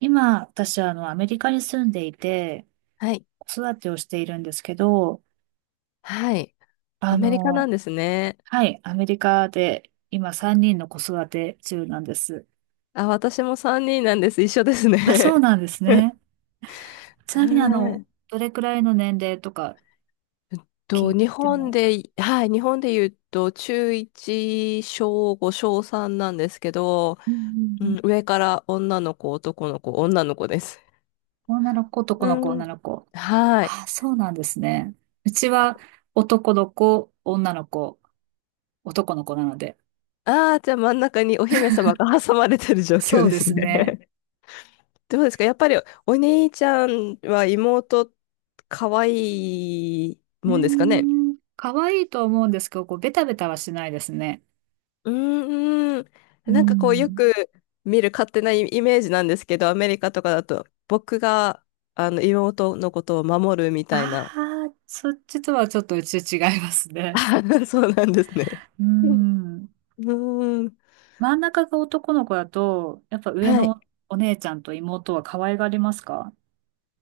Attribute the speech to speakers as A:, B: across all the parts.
A: 今、私はアメリカに住んでいて、
B: はい。
A: 子育てをしているんですけど、
B: はい。
A: あ
B: アメリカなん
A: の、
B: ですね。
A: はい、アメリカで今3人の子育て中なんです。
B: あ、私も3人なんです。一緒です
A: あ、そう
B: ね。
A: なんです ね。ちなみに
B: はい。
A: どれくらいの年齢とか
B: えっ
A: 聞い
B: 日
A: て
B: 本
A: も？
B: で、はい、日本で言うと、中1、小5、小3なんですけど、
A: うんうん
B: う
A: う
B: ん、
A: ん。
B: 上から女の子、男の子、女の子です。
A: 女の子、男の子、
B: う
A: 女
B: ん。
A: の子。
B: はい。
A: あ、そうなんですね。うちは男の子、女の子、男の子なので。
B: ああー、じゃあ真ん中にお姫様が 挟まれてる状況
A: そう
B: で
A: で
B: す
A: すね。
B: ね。どうですかやっぱりお兄ちゃんは妹可愛いもんですかね。
A: 可愛いと思うんですけど、こう、ベタベタはしないですね。
B: うーん。
A: う
B: なんかこうよ
A: ん。
B: く見る勝手なイイメージなんですけど、アメリカとかだと僕があの妹のことを守るみたいな。
A: ああ、そっちとはちょっとうち違いますね。
B: あ そうなんですね。
A: う
B: うん
A: ん。
B: うーん。
A: 真ん中が男の子だと、やっぱ上
B: はい。
A: のお姉ちゃんと妹は可愛がりますか？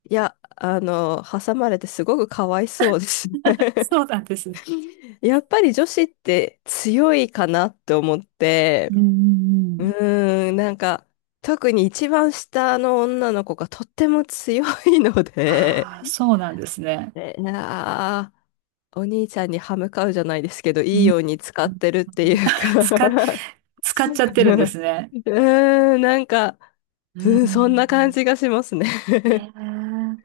B: いや、挟まれてすごくかわいそうですね。
A: そうなんですね。
B: やっぱり女子って強いかなって思っ
A: う
B: て、
A: んうんう
B: う
A: ん。
B: ーん、なんか特に一番下の女の子がとっても強いの
A: ああ、
B: で、
A: そうなんですね。
B: えーなあ、お兄ちゃんに歯向かうじゃないですけど、
A: う
B: いい
A: ん。
B: ように使ってるっていう
A: 使っ、
B: か
A: 使っちゃってるんですね。
B: うーん、なんか、
A: う
B: うん、そんな感
A: ん。
B: じがしますね。
A: え え。い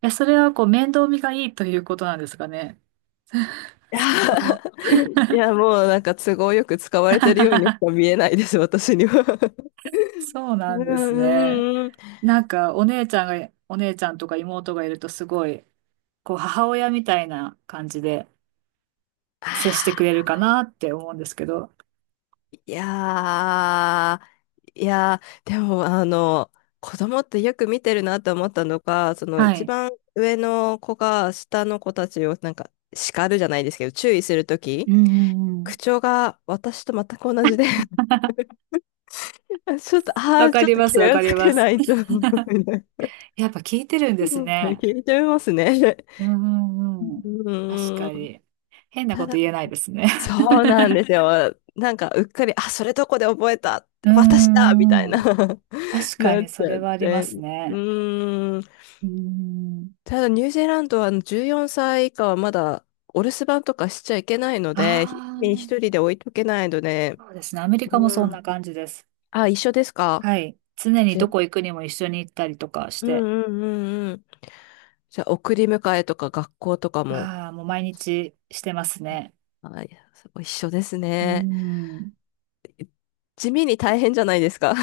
A: や、それはこう面倒見がいいということなんですかね。
B: い
A: う
B: や、
A: ん。
B: いやもうなんか都合よく使われてるようにし か見えないです、私には。
A: そう
B: う
A: な
B: ん、
A: んですね。
B: うん、うん。
A: なんかお姉ちゃんとか妹がいるとすごい、こう母親みたいな感じで接して
B: あ
A: くれるかなって思うんですけど。
B: ーいやーいやー、でも、子供ってよく見てるなと思ったのが、その
A: は
B: 一
A: い。
B: 番上の子が下の子たちをなんか叱るじゃないですけど、注意すると
A: う
B: き、
A: んうんうん。
B: 口調が私と全く同じで ちょっと、あ
A: わ
B: あ、
A: か
B: ちょっ
A: り
B: と
A: ま
B: 気
A: す、わか
B: を
A: り
B: つ
A: ま
B: け
A: す。
B: ないと 聞
A: やっぱ聞いてるんで
B: い
A: すね。
B: ち聞いてますね。
A: うんうんうん。確か
B: うーん。
A: に。変なこ
B: た
A: と
B: だ、
A: 言えないですね。
B: そうなんですよ。なんか、うっかり、あ、それどこで覚えた
A: う
B: 私だみ
A: んう
B: たい
A: んう
B: な。
A: ん。確か
B: なっ
A: に
B: ち
A: そ
B: ゃ
A: れ
B: っ
A: はありま
B: て。
A: す
B: う
A: ね。
B: ーん。
A: うん。
B: ただニュージーランドは14歳以下はまだお留守番とかしちゃいけないので、一
A: あ
B: 人で置いとけないので、
A: あ、そうですね。アメリカも
B: う
A: そんな
B: ん。
A: 感じです。
B: あ、一緒ですか。
A: はい。常に
B: じゃ、
A: どこ行くにも一緒に行ったりとかし
B: うん
A: て。
B: うんうんうん。じゃあ、送り迎えとか学校とかも、
A: ああ、もう毎日してますね。
B: あ、いやそう一緒です
A: う
B: ね。
A: ん。
B: 地味に大変じゃないですか。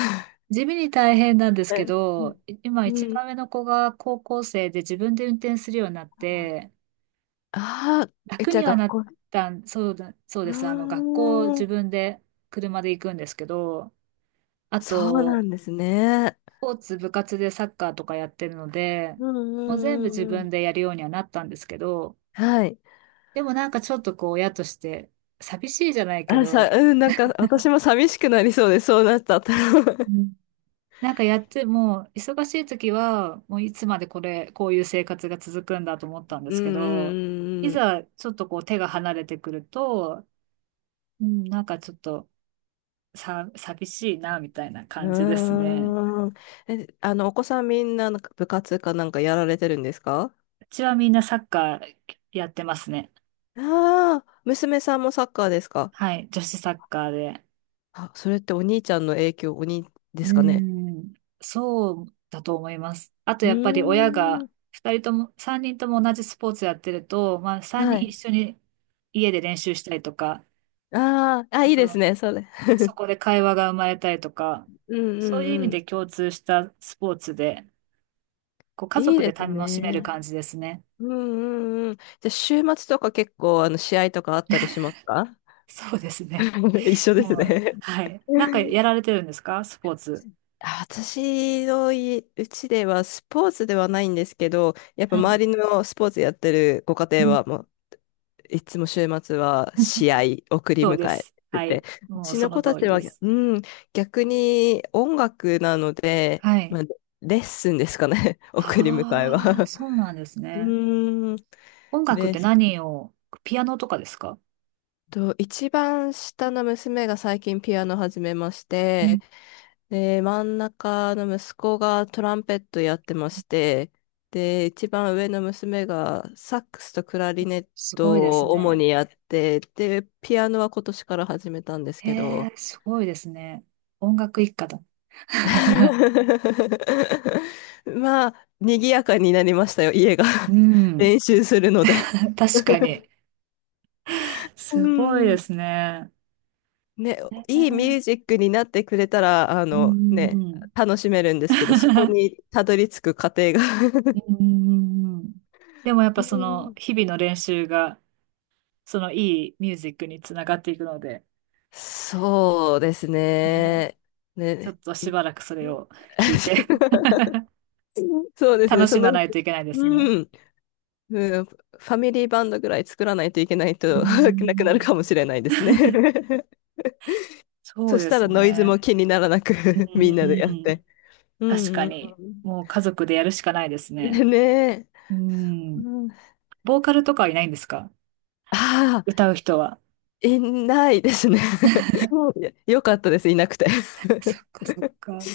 A: 地味に大変なんで す
B: う
A: け
B: ん。
A: ど、今
B: う
A: 一
B: ん
A: 番上の子が高校生で自分で運転するようになって、
B: ああ、え、
A: 楽
B: じゃ
A: に
B: あ
A: はな
B: 学
A: っ
B: 校。う
A: たん、そうだ、そう
B: ー
A: です。学校自
B: ん。
A: 分で車で行くんですけど、あ
B: そうな
A: と、
B: んですね。
A: スポーツ部活でサッカーとかやってるので、
B: うんう
A: もう全部
B: んう
A: 自
B: んう
A: 分
B: ん。
A: でやるようにはなったんですけど、
B: はい。
A: でもなんかちょっとこう親として寂しいじゃないけ
B: あ、
A: ど、
B: うん、なんか私も寂しくなりそうで、そうなったら。
A: う んなんかやっても、忙しい時は、もういつまでこういう生活が続くんだと思ったんで
B: う
A: すけど、
B: ん
A: い
B: うん、
A: ざちょっとこう手が離れてくると、うん、なんかちょっと寂しいな、みたいな
B: う
A: 感じですね。
B: ん、うん。うーん。え、お子さんみんな、なんか部活かなんかやられてるんですか。
A: うちはみんなサッカーやってますね。
B: ああー、娘さんもサッカーですか。
A: はい、女子サッカーで。
B: あ、それってお兄ちゃんの影響、お兄で
A: うー
B: すかね。
A: ん、そうだと思います。あと
B: う
A: やっぱり親
B: ー
A: が、
B: ん。
A: 二人とも、三人とも同じスポーツやってると、まあ三
B: は
A: 人一
B: い。
A: 緒に家で練習したりとか、
B: ああ、あ、
A: あ
B: いいです
A: と
B: ね、それ。
A: そこで会話が生まれたりとか、
B: うんう
A: そういう意
B: んう
A: 味で
B: ん。
A: 共通したスポーツで、こう家
B: いい
A: 族で
B: です
A: 楽しめる
B: ね。
A: 感じですね。
B: うんうんうん。じゃあ、週末とか結構、試合とかあったりしますか。
A: そうですね。
B: 一緒です
A: もう、
B: ね。
A: はい。なんか やられてるんですか、スポーツ？
B: あ私のいうちではスポーツではないんですけど、やっぱ
A: はい。
B: 周りのスポーツやってるご家
A: う
B: 庭
A: ん。
B: はもういつも週末は 試合送り
A: そうで
B: 迎え
A: す。
B: て
A: はい。
B: て、う
A: もう
B: ち
A: そ
B: の
A: の
B: 子
A: 通
B: たち
A: りで
B: は、
A: す。
B: うん、逆に音楽なので、
A: は
B: ま
A: い。
B: あ、レッスンですかね、送り迎え
A: ああ、
B: は。
A: そうなんです
B: う
A: ね。
B: ーん、
A: 音楽っ
B: で
A: て
B: す
A: 何を、ピアノとかですか？
B: と、一番下の娘が最近ピアノ始めまし
A: うん。
B: て、で、真ん中の息子がトランペットやってまして、で、一番上の娘がサックスとクラリネッ
A: すごいで
B: ト
A: す
B: を主
A: ね。
B: にやって、で、ピアノは今年から始めたんです
A: へ
B: けど、
A: え、すごいですね。音楽一家だ。
B: まあ、賑やかになりましたよ、家が。
A: う ん。
B: 練習するので。
A: 確かに。
B: う
A: すごいで
B: ん。
A: すね。
B: ね、
A: う
B: いいミュー
A: ん
B: ジックになってくれたら、あ
A: う
B: の
A: ん
B: ね、
A: うん。
B: 楽しめるんですけど、そこ にたどり着く過程が。
A: う ん。んでもやっ
B: う
A: ぱその
B: ん
A: 日々の練習がそのいいミュージックにつながっていくので、
B: そうです
A: えー
B: ね。
A: ちょっ
B: ね。
A: とし
B: い
A: ばらくそれを聞いて
B: そう ですね。
A: 楽
B: そ
A: し
B: の、
A: まないといけないですね。
B: うん、うんファミリーバンドぐらい作らないといけない
A: う
B: と なくなる
A: ん。
B: かもしれないですね。
A: そ
B: そ
A: う
B: し
A: で
B: た
A: す
B: らノイズ
A: ね。
B: も気にならなく
A: うん
B: み
A: う
B: んなでやっ
A: んうん。
B: て。う
A: 確
B: ん
A: か
B: う
A: に、
B: ん
A: もう家族でやるしかないです
B: う
A: ね。
B: ん。ねえ。
A: う
B: う
A: ん。
B: ん、
A: ボーカルとかはいないんですか？
B: ああ、
A: 歌う人は。
B: いないですね。もうよ かったです、いなくて。
A: そっ かそっか。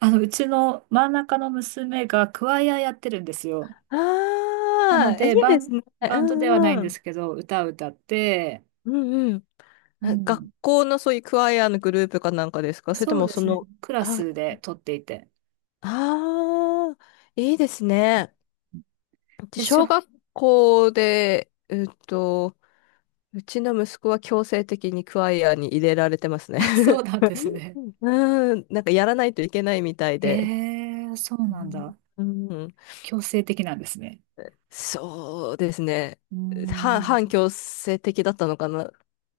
A: うちの真ん中の娘がクワイアやってるんですよ。なの
B: ああ、いい
A: で、
B: ですね。う
A: バンドではない
B: ん
A: ん
B: う
A: で
B: ん。
A: すけど、歌を歌って、
B: うんうん。
A: う
B: あ学
A: ん、
B: 校のそういうクワイアのグループかなんかですかそれと
A: そう
B: も
A: で
B: そ
A: すね、
B: の、
A: クラ
B: あ、
A: スで撮っていて。
B: ああ、いいですね。うち
A: でしょ？
B: 小 学校で、うちの息子は強制的にクワイアに入れられてますね。
A: あ、そうなんですね。
B: うん、なんかやらないといけないみたい
A: へ
B: で。
A: え、そうなんだ。
B: うん、うん
A: 強制的なんですね。
B: そうですね。
A: うーん、う
B: 反強制的だったのかな。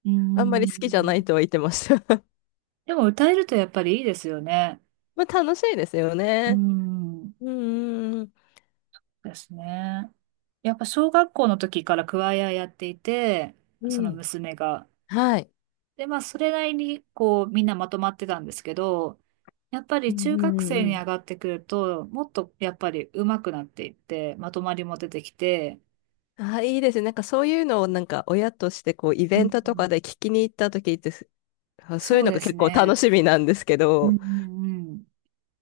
A: ー
B: あんまり好きじゃな
A: ん。
B: いとは言ってました。
A: でも歌えるとやっぱりいいですよね。
B: まあ楽しいですよ
A: うー
B: ね。
A: ん、
B: うんうんうん。
A: ですね。やっぱ小学校の時からクワイアやっていて、
B: う
A: その
B: ん。
A: 娘が。
B: はい。
A: で、まあ、それなりに、こう、みんなまとまってたんですけど、やっぱ
B: う
A: り
B: ん
A: 中
B: う
A: 学
B: んう
A: 生
B: んう
A: に
B: ん。
A: 上がってくると、もっとやっぱり上手くなっていって、まとまりも出てきて、
B: あ、いいですね。なんかそういうのをなんか親としてこうイ
A: う
B: ベ
A: ん。
B: ントとかで聞きに行った時ってす、あそうい
A: そ
B: う
A: う
B: の
A: で
B: が
A: す
B: 結構楽
A: ね。
B: しみなんですけ
A: うん
B: ど。
A: うんうん。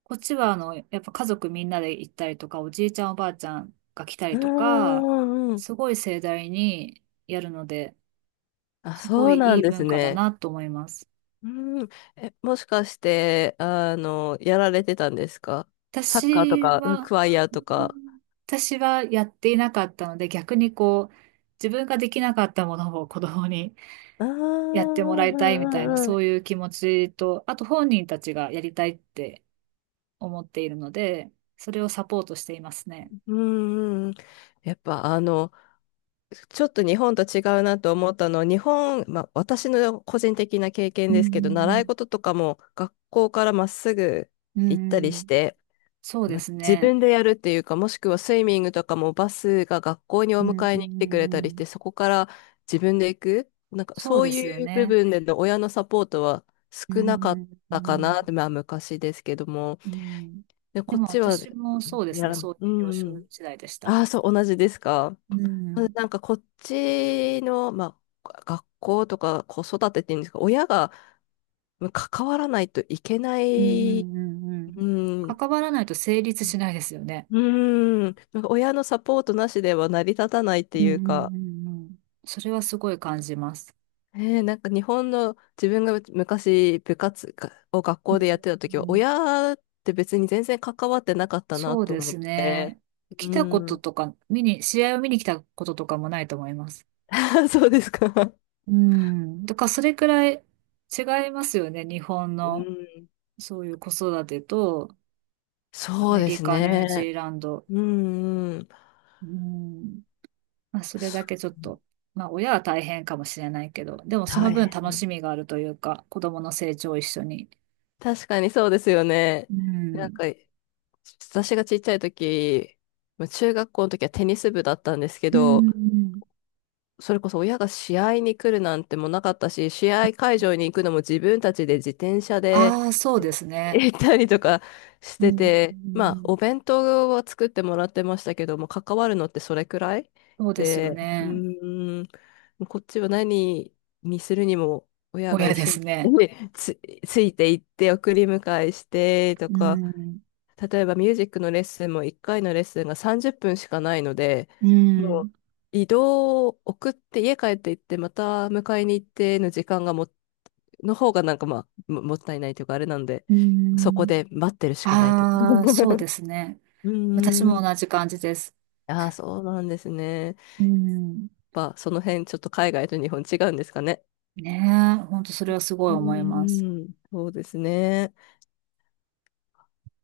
A: こっちは、やっぱ家族みんなで行ったりとか、おじいちゃんおばあちゃんが来た
B: う
A: りとか、
B: んうんうん。
A: すごい盛大にやるので、
B: あ、
A: すご
B: そう
A: い
B: な
A: い
B: ん
A: い
B: です
A: 文化だ
B: ね。
A: なと思います。
B: うん。え、もしかして、やられてたんですか。サッカーと
A: 私
B: か、うん
A: は、
B: クワイア
A: う
B: とか。
A: ん私はやっていなかったので、逆にこう、自分ができなかったものを 子供に
B: ああ、う
A: やってもら
B: ん
A: い
B: う
A: たいみ
B: ん
A: たいな、
B: うんう
A: そ
B: ん。
A: ういう気持ちと、あと本人たちがやりたいって思っているので、それをサポートしていますね。
B: うんうんうん。やっぱあの、ちょっと日本と違うなと思ったのは、日本、まあ、私の個人的な経験
A: う
B: ですけど、習い
A: ん、
B: 事とかも学校からまっすぐ
A: うんうん、
B: 行った
A: うんう
B: りし
A: ん。
B: て、
A: そうで
B: まあ、
A: す
B: 自
A: ね。
B: 分でやるっていうか、もしくはスイミングとかもバスが学校にお
A: うん、
B: 迎
A: う
B: え
A: ん、
B: に来
A: う
B: てくれた
A: んう
B: りし
A: ん。
B: て、そこから自分で行く、なんか
A: そう
B: そう
A: ですよ
B: いう部
A: ね。
B: 分での親のサポートは
A: う
B: 少な
A: ん、
B: かっ
A: うん、う
B: た
A: ん
B: か
A: う
B: なっ
A: ん。
B: て、まあ昔ですけども、
A: うん。
B: で、
A: で
B: こっ
A: も
B: ちは、
A: 私もそうです
B: や
A: ね、
B: ら、う
A: そういう幼
B: ん
A: 少
B: うん。
A: 時代でした。
B: ああ、そう、同じですか。
A: う ん
B: なんかこっちの、まあ、が学校とか子育てっていうんですか、親がうん関わらないといけな
A: うんう
B: い、
A: んうんう
B: う
A: ん。
B: ん、う
A: 関わらないと成立しないですよね。
B: ーん、なんか親のサポートなしでは成り立たないって
A: うんう
B: いうか、
A: んうんうん。それはすごい感じます。
B: えーなんか日本の自分が昔部活を学
A: う
B: 校でやっ
A: ん
B: てた時
A: う
B: は、
A: ん。
B: 親って別に全然関わってなかったな
A: そう
B: と
A: で
B: 思っ
A: す
B: て、
A: ね。来
B: う
A: たこと
B: ん、
A: とか、試合を見に来たこととかもないと思います。
B: そうですか。
A: うん。だからそれくらい違いますよね。日本
B: う
A: の
B: ん、
A: そういう子育てと、ア
B: そう
A: メ
B: で
A: リ
B: す
A: カ、ニュージー
B: ね。
A: ランド。
B: うんうん。
A: うん。まあ、それだ
B: そ
A: け
B: う
A: ちょっと、まあ、親は大変かもしれないけど、でもそ
B: 大
A: の分楽
B: 変。
A: しみがあるというか、子供の成長を一緒に。
B: 確かにそうですよね。
A: う
B: なん
A: ん。
B: か、私がちっちゃい時、まあ中学校の時はテニス部だったんですけ
A: う
B: ど、
A: ん。
B: それこそ親が試合に来るなんてもなかったし、試合会場に行くのも自分たちで自転車で
A: ああ、そう
B: え
A: ですね。
B: 行ったりとかし
A: う
B: て
A: ん。う
B: て、まあ、
A: ん。
B: お弁当は作ってもらってましたけども、関わるのってそれくらい
A: そうですよ
B: で、う
A: ね。
B: ーん、こっちは何にするにも親が
A: 親
B: 一
A: で
B: 緒
A: す
B: に
A: ね。
B: つ、ついて行って送り迎えしてと
A: う
B: か、
A: ん。
B: 例えばミュージックのレッスンも1回のレッスンが30分しかないので、
A: う
B: も
A: ん。
B: う移動を送って家帰って行ってまた迎えに行っての時間がも、の方がなんかまあもったいないというかあれなんで、
A: う
B: そこ
A: ん。
B: で待ってるしかないとか。
A: ああ、そうですね。
B: う
A: 私
B: ー
A: も同
B: ん。
A: じ感じです。
B: ああ、そうなんですね。やっ
A: うん。
B: ぱその辺ちょっと海外と日本違うんですかね。
A: ねえ、本当それはすご
B: う
A: い思います。
B: ーん。そうですね。